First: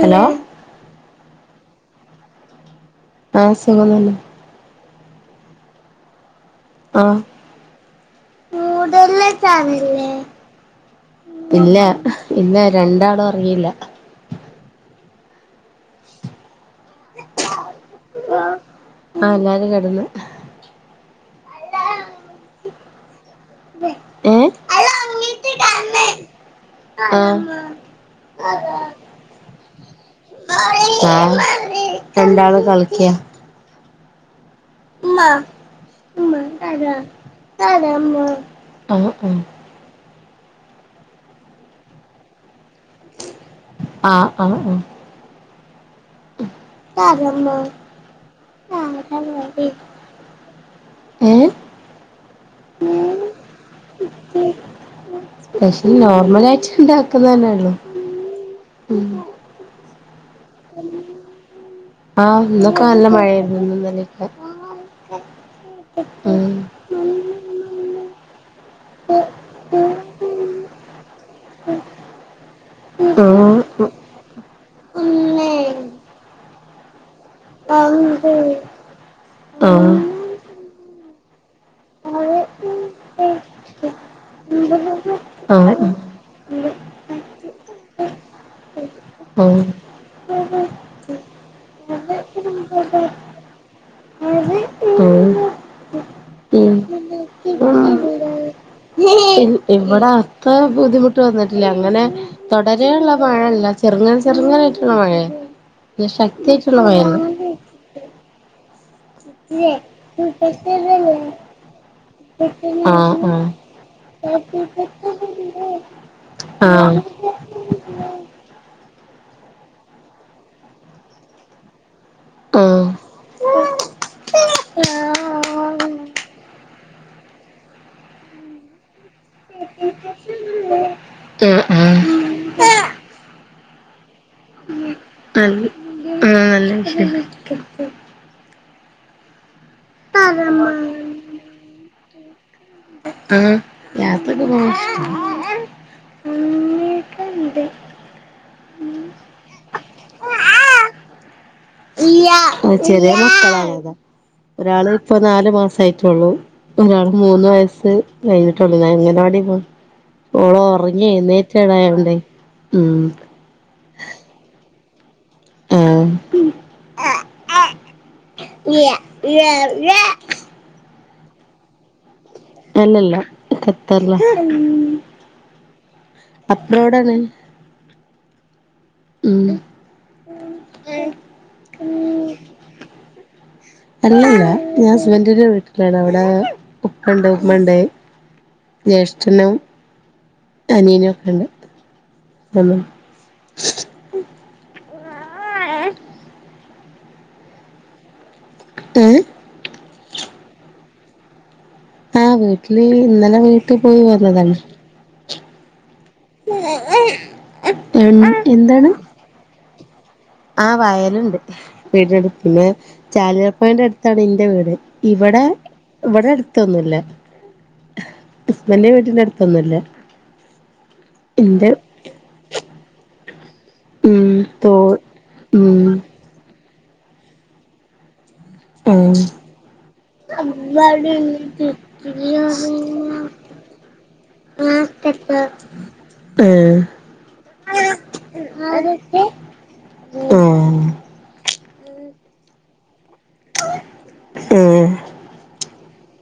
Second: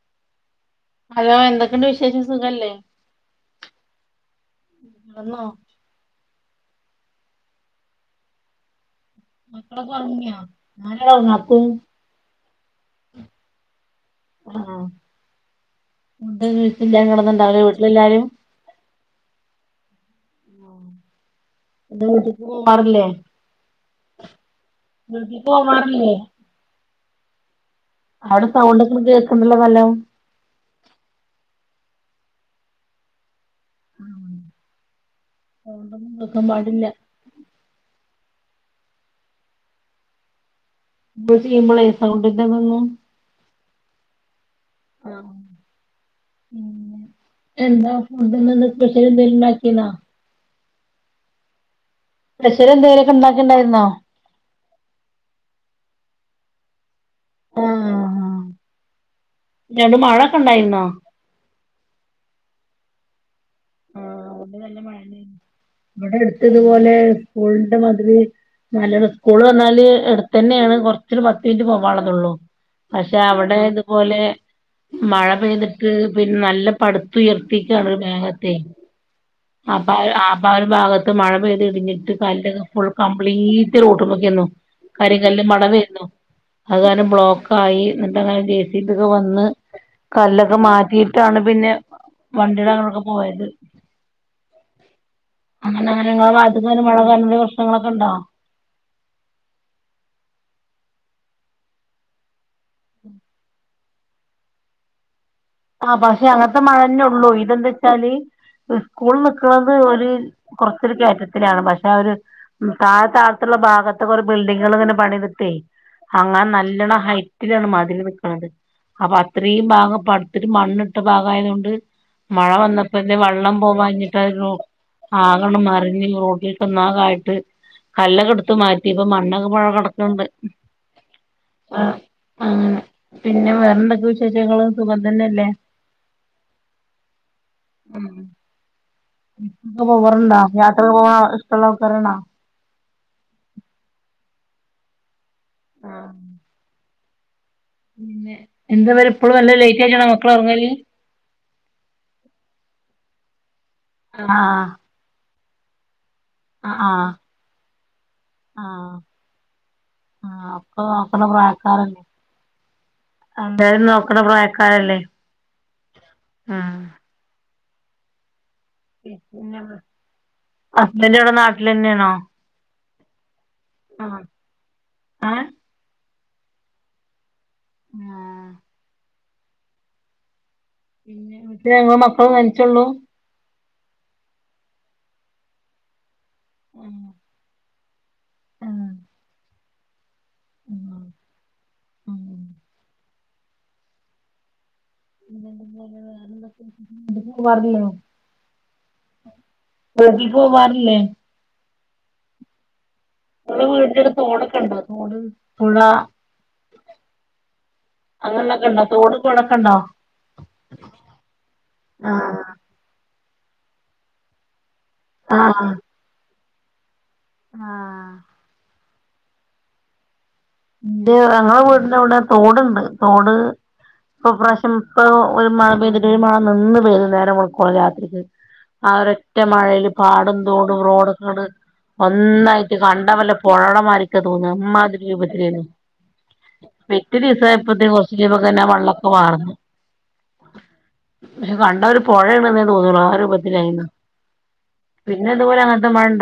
ല്ലോ ഹലോ എന്തൊക്കെയുണ്ട് വിശേഷം സുഖല്ലേ ആ സുഖമല്ലെ നടന്നോ ആ മക്കളൊക്കെ പററങ്ങിയാ ഞാനടപ്പും ഇല്ല ഇല്ല രണ്ടാളും ഒറങ്ങിയില്ല ആ ഉണ്ട് വീട്ട ഞാൻ കിടന്നുണ്ടാവ വി ആ എല്ലാരും കിടന്ന് എന്താ വീട്ടിക്ക് പോവാറില്ലേ ഏഹ് പോവാറില്ലേ ആഹ് അവിടെ സൗണ്ട ഒക്ക കേൾക്കണ്ടല്ല ഫലവും ആ രണ്ടാള് കളിക്കിയ ആ ഉമ്മ ഉ താട പാടില്ല താടാ ഉമ്മ അ അ ന ചെയ്യുമ്പോള സ കൊണ്ട് ഇത വന്നു ആ ആ ആ പിന്നെ കാര എന്താ ഫുഡിന് ഇന്ന് ആ സ്പെഷ്യൽ എന്തേലും ഉണ്ടാക്കീനോ ഏ പ്രഷര എന്തെങ്കിലുമൊക്കെ ഉണ്ടാക്കിണ്ടായിരുന്നോ മലാഴ്ച ഉണ്ടാക്കുന്ന തന്നെയള്ളു ട് മഴൊക്കെ ഇണ്ടായിന്നോ ആഹ് ഇന്നൊക്കെ നല്ല മഴ ന്നക്ക ആഹ് ഇവിടെ നല്ല മഴന്നെ ഇവിടെ ഉ എടുത്തതുപോലെ നല്ല സ്കൂള് പറഞ്ഞാല് എടുത്തു തന്നെയാണ് കൊറച്ചരു പത്ത് മിനിറ്റ് പോവുള്ളതള്ളു പക്ഷെ ആഹ് അവിടെ ഇതുപോലെ മഴ പെയ്തിട്ട് പിന്നെ നല്ല പടുത്തുയർത്തിക്കാണ് മേഗ [unintelligible] അപ്പ ആഹ് ആപ്പ [unintelligible] ഒരു ഭാഗത്ത് മഴ പെയ്ത് ഇടിഞ്ഞിട്ട് കല്ലെ കല്ല് ഫുൾ കംപ്ലീറ്റ് റോഡിക്കുവാന്ന് കരി കല്ല് മണ [unintelligible] ആഹ് വരുന്നു അതെ ബ്ലോക്ക് ആയി എന്നിട്ട് അങ്ങനെ കെഎസ്ഇബി ഒക്കെ വന്ന് ആഹ് കല്ലൊക്കെ മാറ്റിയിട്ടാണ് പിന്നെ വണ്ടി അങ്ങനൊക്കെ പോയത് ആഹ് ആഹ് അങ്ങനെ അങ്ങനെ നാട്ടില് മഴ വാരൽ [unintelligible] പ്രശ്നങ്ങളൊക്കെ ഉണ്ടോ ഇവിടെ അത്ര ബുദ്ധിമുട്ട് വന്നിട്ടില്ല അങ്ങനെ തുടരെയുള്ള മഴ ഇല്ല ചെറുങ്ങനെ ചെറുങ്ങന മേ [unintelligible] ആ പക്ഷെ അങ്ങനത്തെ മഴന്നെ ഉള്ളൂ ഇതെന്താ വെച്ചാല് സ്കൂളിൽ നിക്കുന്നത് ഒരു കുറച്ചൊരു കയറ്റത്തിലാണ് പക്ഷെ ആ ഒരു ഉ താഴെ ആഹ് താഴത്തുള്ള ഭാഗത്തെ കുറെ ബിൽഡിങ്ങൾ ഇങ്ങനെ പണി ഇട്ടനെ അങ്ങാൻ നല്ലോണം ആഹ് ഹൈറ്റിലാണ് മതിൽ നൽക്കണത് അപ്പൊ അത്ര ഇത്രയും ഭാഗം പടുത്തിട്ട് [unintelligible] മണ്ണിട്ട ഭാഗ ആയത് കൊണ്ട് മഴ ആഹ് ആഹ് വന്നപ്പോ വെള്ളം പോകഴഞ്ഞിട്ട് [unintelligible] ആകണം മറിഞ്ഞ് റോട്ടിലട്ട്ന്നാക [unintelligible] ആട്ട് കല്ല കെടുത്ത് മാറ്റി ഇപ്പൊ മണ്ണൊക്കെ പുഴ [unintelligible] കിടക്കുന്നുണ്ട് ആഹ് ആ ആഹ് അങ്ങനെ പിന്നെ വേറെന്തൊക്കെ വിശേഷങ്ങൾ സുഖം തന്നെയല്ലേ നല്ല ആ നല്ല വിഷ [unintelligible] പോവറണ്ടാ [unintelligible] യാത്ര പോവാൻ ഇഷ്ടമുള്ള ആൾക്കാരാണ് ആ ഞാത്തക്ക [unintelligible] പോകും ആ ആണ്ട് [unintelligible] പിന്നെ എന്താ പേര് ഇപ്പോഴും വല്ല ലേറ്റ് ആയിച്ചണം [unintelligible] മക്കള ഇറങ്ങല് ചെറിയ മക്കളാണ് ആഹ് ഒരാള് ഇപ്പൊ നാല് മാസം ആഹ് ഒരാൾ ആഹ് മൂന്ന് വയസ് കഴിഞ്ഞിട്ടുള്ളു ഞാൻ ആഹ് എങ്ങനെ വാട [unintelligible] പോ ആഹ് ഓളോ ഉറങ്ങി എണീറ്റത് ആയ കൊണ്ടേ എന്തായാലും നോക്കണ പ്രായക്കാരല്ലേ ആഹ് ആ ഹസ്ബൻഡ് അവിടെ നാട്ടിൽന്നെയണോ അല്ലല്ലോ ഖത്തറല്ല ഏഹ് അപ്പഴോടാണ് [unintelligible] ആ പിന്നെ പിന്നെ മറ്റേ ഞങ്ങള് മക്കളും തനിച്ചുള്ള അല്ലല്ല ഞാൻ ഹുസ്ബൻ [unintelligible] വീട്ടിലാണ് അവിടെ ഉപ്പ ഉണ്ട് ഉമ്മ ഉണ്ട് ജേഷ്ഠനും അനിയനൊക്കെണ്ട് ആ മാ [unintelligible] ഏ പോവാറില്ലേ ആ വീട്ടില് ഇന്നലെ നിങ്ങളെ വീട്ടിൽ വീടിന്റെ പോയി അടുത്ത് വന്നതാണ് തോടൊക്കെ ഉണ്ടോ തോട് പുഴ അങ്ങനെൊക്കെ [unintelligible] ഉണ്ടോ തോടും പുഴയൊക്കെ ഉണ്ടോ ആ വയലുണ്ട് വീടിനടുത്ത് ആഹ് പിന്നെ ചാലരപ്പയിന്റെ അടുത്താണ് ഇന്റെ വീട് ഇവിടെ ആഹ് ഇവിടെ അടുത്തൊന്നും ഇല്ല ഹസ്ബന്റിന്റെ വീട്ടിൽ അടുത്തൊന്നുമല്ല എന്റെ ഞങ്ങളടെ വീടിന്റെ എവിടെ തോടുണ്ട് തോട് ഉം ഇപ്പൊ പ്രാവശ്യം തോ ഇപ്പൊ ഒരു മഴ ഉം പെയ്തിട്ട് ഒരു മഴ നിന്ന് പെയ്ത് നേരം വെളുക്കുവോളം രാത്രിക്ക് ആ ആഹ് ഒരൊറ്റ മഴയില് പാടും തോടും റോഡൊക്കെ അങ്ങോട്ട് ഒന്നായിട്ട് കണ്ട വല്ല പുഴയുടെ മാതിരിക്കാ തോന്നുന്നു അമാതിരി ആ എട്ടാം ദിവസായപ്പ കുറച്ച് ഇപ്പൊ തന്നെ വെള്ളൊക്കെ വാർന്നു ആഹ് പക്ഷെ കണ്ട ഒരു [unintelligible] പുഴ ഇടന്നേ തോന്നുള്ളൂ ആ രൂപത്തിലായിന്ന ആഹ് പിന്നെ ഇതുപോലെ അന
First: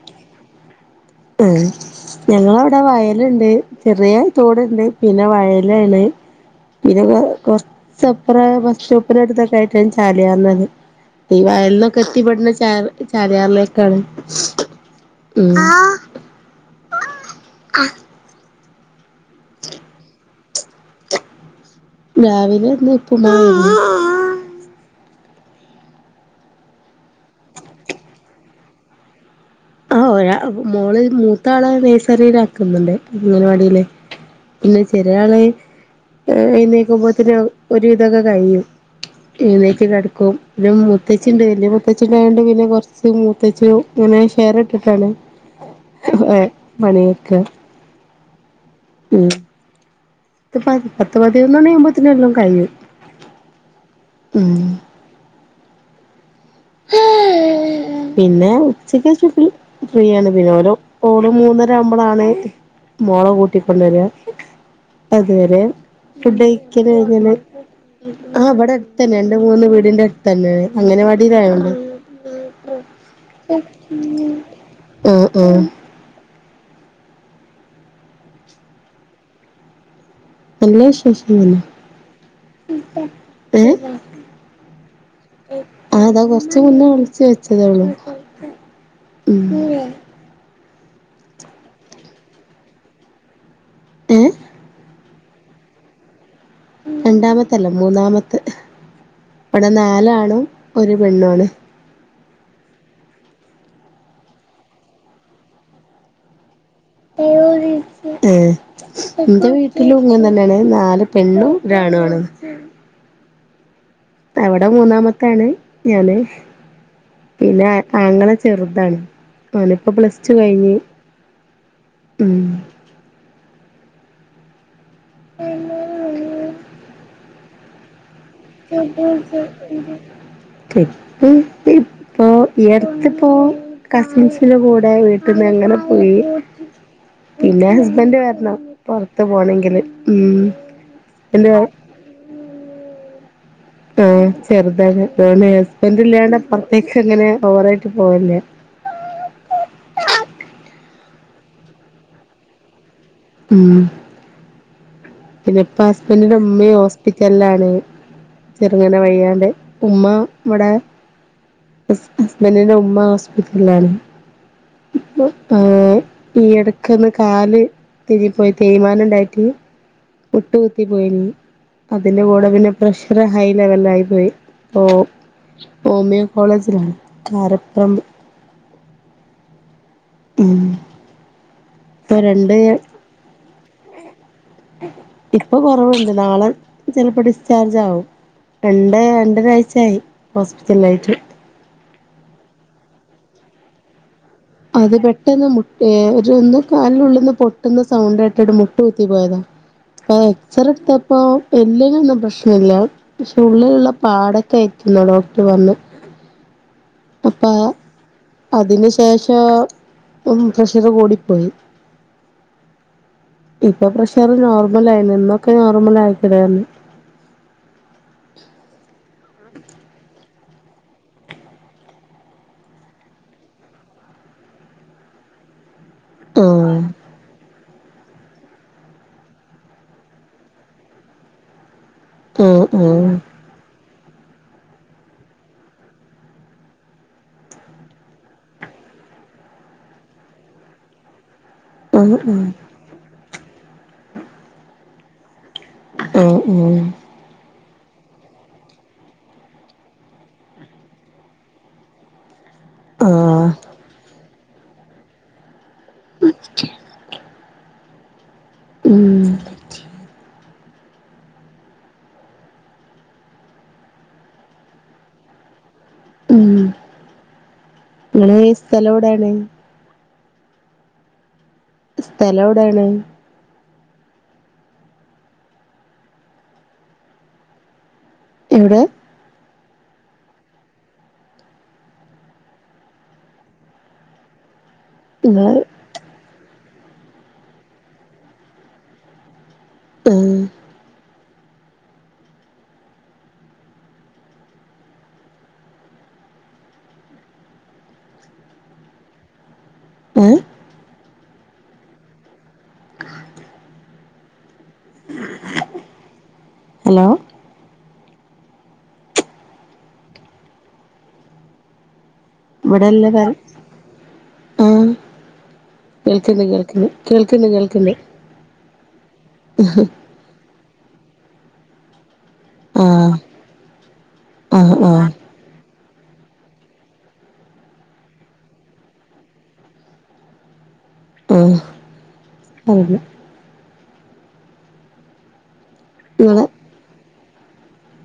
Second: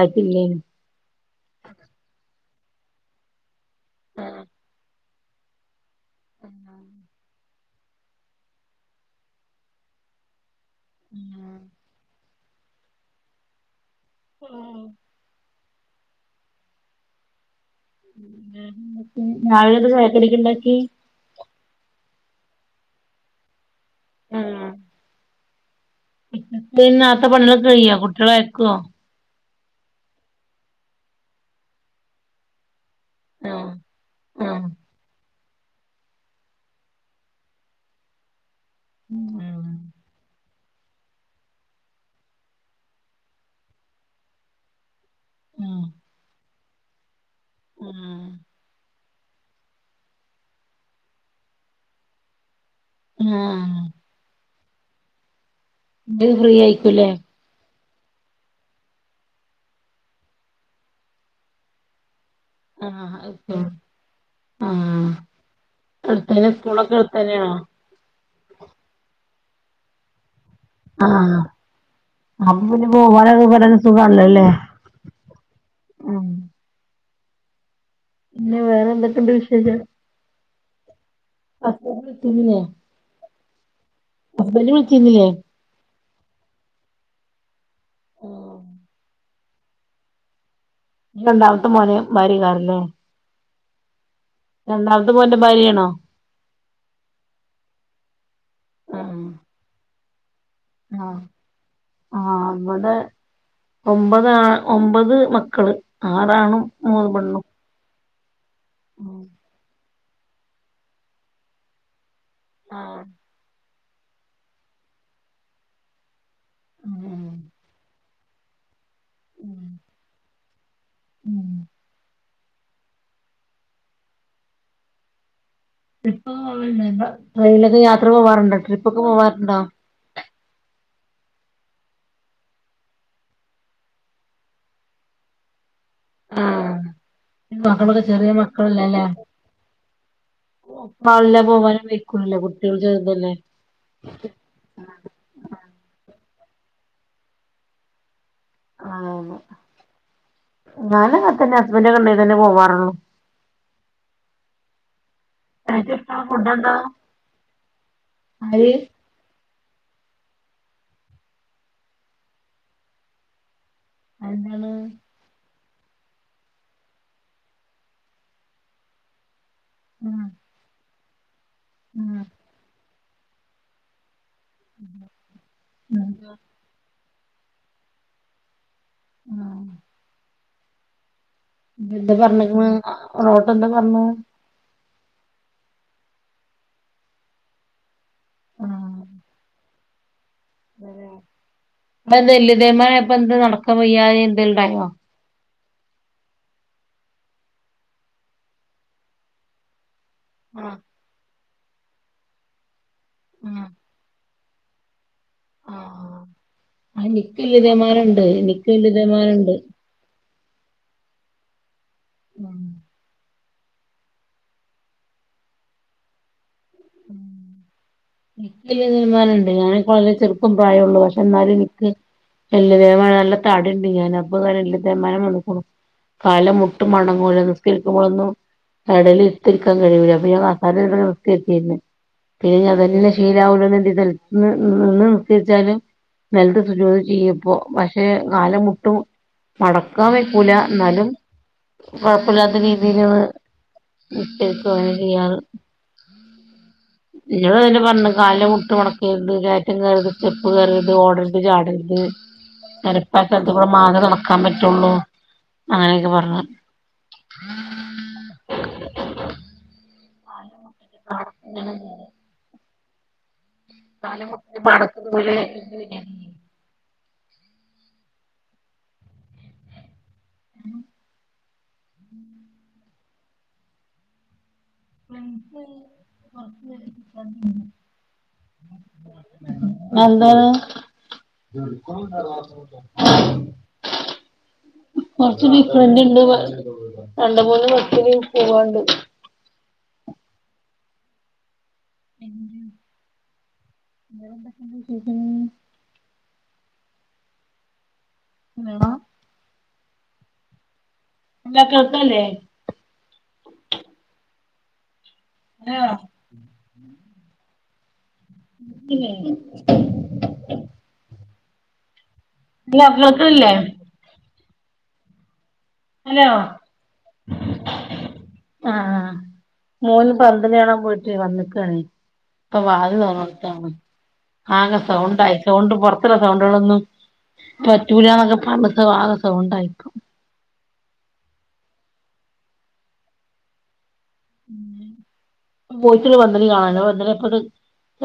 ആായിത്തില്ലേ ഉ ഞങ്ങളവിടെ വയലുണ്ട് ചെറിയ ചോടുണ്ട് പിന്നെ വയലാണ് പിന്നെ കുറച്ചപ്പ ബസ് സ്റ്റോപ്പിന അടുത്തൊക്കെ ആയിട്ട ചാലിയന്നത് ഈ ഉം വയൽന്നൊക്കെ കത്തിപ്പെെടുന്ന ച ചാരിയാറിലൊക്കാണ് ഉ ഞാഴ ചക്കടക്ക് ഉണ്ടാക്കി രാവിലെ ഇന്ന്പ്പണ ആ കുട്ടന്നാത്തെ പണികളൊ കഴ്യ കുട്ടികള ആക്കുവോ ആ ഒ മോളിൽ മൂത്താ ആള നഴ്സറിയില ആാക്കുന്നുണ്ട് ആഹ് അങ്ങനെവാാടില്ലേ ആഹ് പിന്നെ ചെറയാളെ എഴുന്നേക്കുമ്പോ തന്നെ ഒരു ഇതൊക്കെ കഴിയും എഴുന്നേറ്റ് കിടക്കും പിന്നെ മൂത്തച്ചിണ്ട് വലിയ മുൂത്തച്ച്ചിണ്ടായണ്ട് പിന്നെ കുറച്ച് മൂത്തച്ചു ഇങ്ങനെ ഷെയർ ഇട്ടിട്ടാണ് ഹ മണിക്ക് ആ ഉ പത്ത് പ പത്ത് പതിനന്നോ അ്പത്തിന എല്ലാം കഴു ആ ഉം അത് ഫ്രീ ആയിക്കൂല്ലേ പിന്നെ ഉച്ചക്ക് ചു ഫ്രീയാണ് പിന്നെ ഓരോ ഓള് മൂന്നരവുമ്പോളാണ് മോള ആഹ് ഉം കൂട്ടിക്കൊണ്ടുവരാ ആഹ് അതുവരെ അടുത്തന്നെ ഫുഡഴിക്കല് സ്കൂളൊക്കെ കഴിഞ്ഞല് അടുത്തന്നെയാണോ ആ അവിടെ അടുത്ത തന്നെയ ഉണ്ട് മൂന്ന് വീടിറെ അടുത്ത് തന്നെ അങ്ങനെ വാടിതായണ്ട് പ്പോ വളരെ വന്ന സുഖല്ലോല്ലേ ആ ആ പിന്നെ വേറെ എന്തൊക്കെയുണ്ട് വിശേഷം അല്ലേ ശേഷ അ പ്രത്തിതിന [unintelligible] ഏ ആ അതാ കൊറച്ച മുന്നേ രിച്ച വെച്ചതേള്ളൂ ഉ രണ്ടാമത്തും പോനേ മാറി കറല്ലേ ഉ രണ്ടാമത്തെ പോന്റെ ഭാര്യയാണോ രണ്ടാമത്തല്ല മൂന്നാമത്ത് ഇവിടെ നാലാണോ ആ ആ നമ്മടെ ഒമ്പതാ ഒമ്പത് മക്കള് ആറാണ മൂന്ന് പെണ്ണും ഏ എന്റെ വീട്ടിലും ഇങ്ങനെ തന്നെയാണ് നാല് പെണ്ണും ഒണു ആമാണ് ആ അവിടെ മൂന്നാമത്താണ് ഞാന് ഉം പിന്നെ ആങ്ങളെ ചെറുതാണ് അവനിപ്പോ പ്ലസ് ടു കഴിഞ്ഞ് ഉം ഉം ഉം [unintelligible] ഇ ട്രെയിലൊക്കെയാത്ര [inaudible] ഇപ്പൊ ഇടുത്ത്പ്പോ കസിൻസിന്റെ കൂടെ വീട്ടന്ന് എങ്ങനെ ആഹ് പിന്നെ മക്കളൊക്കെ ഹസ്ബന്റ് ചെറിയ വരണം പുൊറത്ത് പോണെങ്കില് ഉ [unintelligible] ക്കില്ല കുട്ടികൾക്ക് ആ ചെറുതെ ഞ ഹസ്ബൻഡ ഇല്ലാണ്ട് പുറത്തേക്ക അങ്ങനെ ഓവറ ആായിട്ട് പോവല്ലേ ആ ഞാനങ്ങതനെ ഹസ്ബന്റൊക്കെടെതന്നെ പോവാറുള്ളു. ഉം. പിന്നെ ഇപ്പൊ ഏറ്റവും ഇഷ്ടമുള്ള ഹസ്ബൻഡന്റെ ഫുഡ് എന്താ ഇമ്മേം ഹോസ്പിറ്റലിലാണ് ആര് ചെറുങ്ങനെ വയ്യാണ്ട്. ഉമ്മ ഇവടെ ഹസ്ബൻഡിന്റെ ഉമ്മ ഹോസ്പ. ലാലേ എന്താണ് ഇപ്പോ. ആ ഈ ഇടക്കന്ന് കാല് തിരി പോയി തേമാനം ഇണ്ടായിട്ട്. ആഹ് മുട്ട് കുത്തി പോയിനി അതിന്റെ കൂടെ പിന്നെ പ്രഷർ ഹൈ ലെവലായി പോയി. ഓ ഓ മിയോ കോളേജിലാണ് കാരപറമ്പ്. ആ ഉം. നിട്ട് എന്താ ഇപ്പൊ രണ്ട് പറഞ്ഞക്കണെ ടോട്ടർ എന്താ പറഞ്ഞ. ഇപ്പൊ കൊറവുണ്ട് നാളെ ചിലപ്പോ ഡിസ്ചാർജ് ആവും. രണ്ട് രണ്ടരാഴ്ചയായി ഹോസ്പിറ്റലിലായിട്ട്. അപ്പൊ എന്ത എല്തെയ്മാനയിപ്പൊ എന്ത് നടക്കാ വയായി. അത് പെട്ടെന്ന് മു. ഏ ഒന്ന് കാലിലുള്ളന്ന് പൊട്ടുന്ന സൗണ്ടെട്ടിട്ട് മുട്ട് കുത്തി പോയതാ. എക്സറ ആഹ് എടുത്തപ്പോ എലിനൊന്നും പ്രശ്നല്ല പക്ഷെ ആഹ് ഉള്ളിലുള്ള പാട. എത്തുന്നോ ഡോക്ടർ പറഞ്ഞെ. ആഹ് എനിക്ക് പ്പ വല്യ തേമാനണ്ട് എനിക്ക് അതിന് വല്യ ശേഷം തേമാനണ്ട് ഉം പ്രഷർ കൂടി. പോയി. ആ. ഇപ്പൊ പ്രഷർ നോർമലായിണ് ഇന്നൊക്കെ നോർമലായിട്ടാണ്. ഇക്ക് എൽത്തെയമാനണ്ട്‌ ഞാൻ പറയുമ്പോ ചെറുപ്പം പ്രായള്ളൂ പക്ഷെ എന്നാലും നിക്ക്. എൽതെയ്മാനം നല്ല തടിണ്ട് ഞാന് അപ്പൊ ഇങ്ങനെ എൽ തെയ്മാനം വന്നക്കണ്. ആഹ് കാലമുട്ട് മടങ്ങൂല. മ്മളൊന്നും കടലൽടുത്തിരിക്കാൻ കഴിയൂല പ്പൊ ഞാൻ കസാരേൽ നൂത്തി വെച്ചിക്കെനു. ആഹ് പിന്നെന്നി അതനെ ശീലാവല്ലോന്ന് നിന്ന് നിർത്തിച്ചാലും. നല്ലത് സുചോദ ചെയ്യ ഇപ്പോ പക്ഷെ കാല മുട്ടും. മടക്കാവയിക്കൂല ന്നാലും. ആഹ് ആഹ് കൊഴപ്പല്ലാത്ത രീതിയില് ചെയ്യാറ്. ഓ ഓ. പറഞ് കാലിന്റെ മുട്ട് മടക്കരുത് കേറ്റം കേറര്ത് സ്റ്റെപ്പ്കേറര്ത് ഓടരുത് ചാടരുത്. ആഹ് നരപ്പാ ആഹ് സ്ഥലത്ത് കൂടെ മാത്രാ നടക്കാൻ പറ്റുള്ളൂ. അങ്ങനെയൊക്കെ പറഞ്ഞു. ഉം. ആ നെ. [unintelligible] ഉം ഇങ്ങനെ സ്ഥലോടാണ്. ഉം. സ്ഥലം എവിടാണ്. [inaudible] എവിടെ. എന്താന്ന്. കൊറച്ച നിങ്ങള് ബെസ്റ്റ് ഫ്രണ്ടിണ്ട് രണ്ട മൂന്ന് വസ്റ്റിൽ പോവാണ്ട്. മ്മ്. വേറൊന്തൊക്കെ സുഖം. എന്നണ. ഏ. ല്ലാ കേൾക്കല്ലേ. ആ ആ ഹലോ ഇ [unintelligible] അല്ല പുത്തല്ലേ ആ കേൾക്കന്ന കേൾക്കന്ന് കേൾക്കന്ന കേൾക്കിന്ന ആ മൂന് പന്തലി കാണാൻ പോയിട്ട് വന്നിക്കയാണ ഇപ്പ ബാതിൽ ആഹ് തോർന്നൊടുത്താണ് ആഹ് ആകെ ആഹ് സൗണ്ടായി സൗണ്ട് പോർത് എത്ര സൗണ്ടുകളൊന്നുംറ്റൂലാണൊക്കെ പറഞ്ഞിട്ട് പ്പാകെ സൗണ്ടായിപ്പ ആ ആ പോയിട്ടില് നിങ്ങളെ വന്നന് കാണല്ല വന്നന ഇപ്പ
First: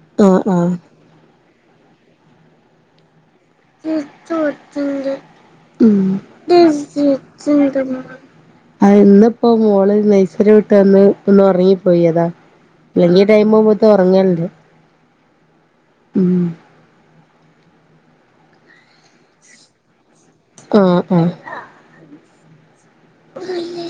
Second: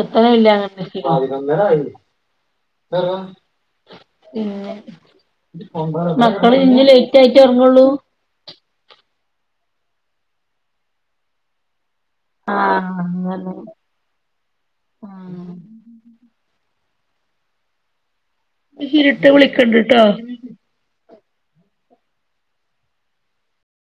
എത്രന ആഹ് ഇല്ല ആഹ് അങ്ങന ച്ചോച്ചന്റെ ഉം മക്കള് ഇന്ന് ലേറ്റ് ആയിട്ടേ ഉറങ്ങുള്ളൂ [unintelligible] ആ ഇന്നിപ്പോ മോള് നൈസര്യം ഇട്ട്ന്ന് ഒന്ന് ഉറങ്ങി പോയിതാ ആഹ് പില്ലെങ്കി ടൈമ പോത്ത ഉറങ്ങണ്ട് ആ മഷരിട്ട് വിളിക്കണ്ടിട്ടോ ആ ആ [unintelligible]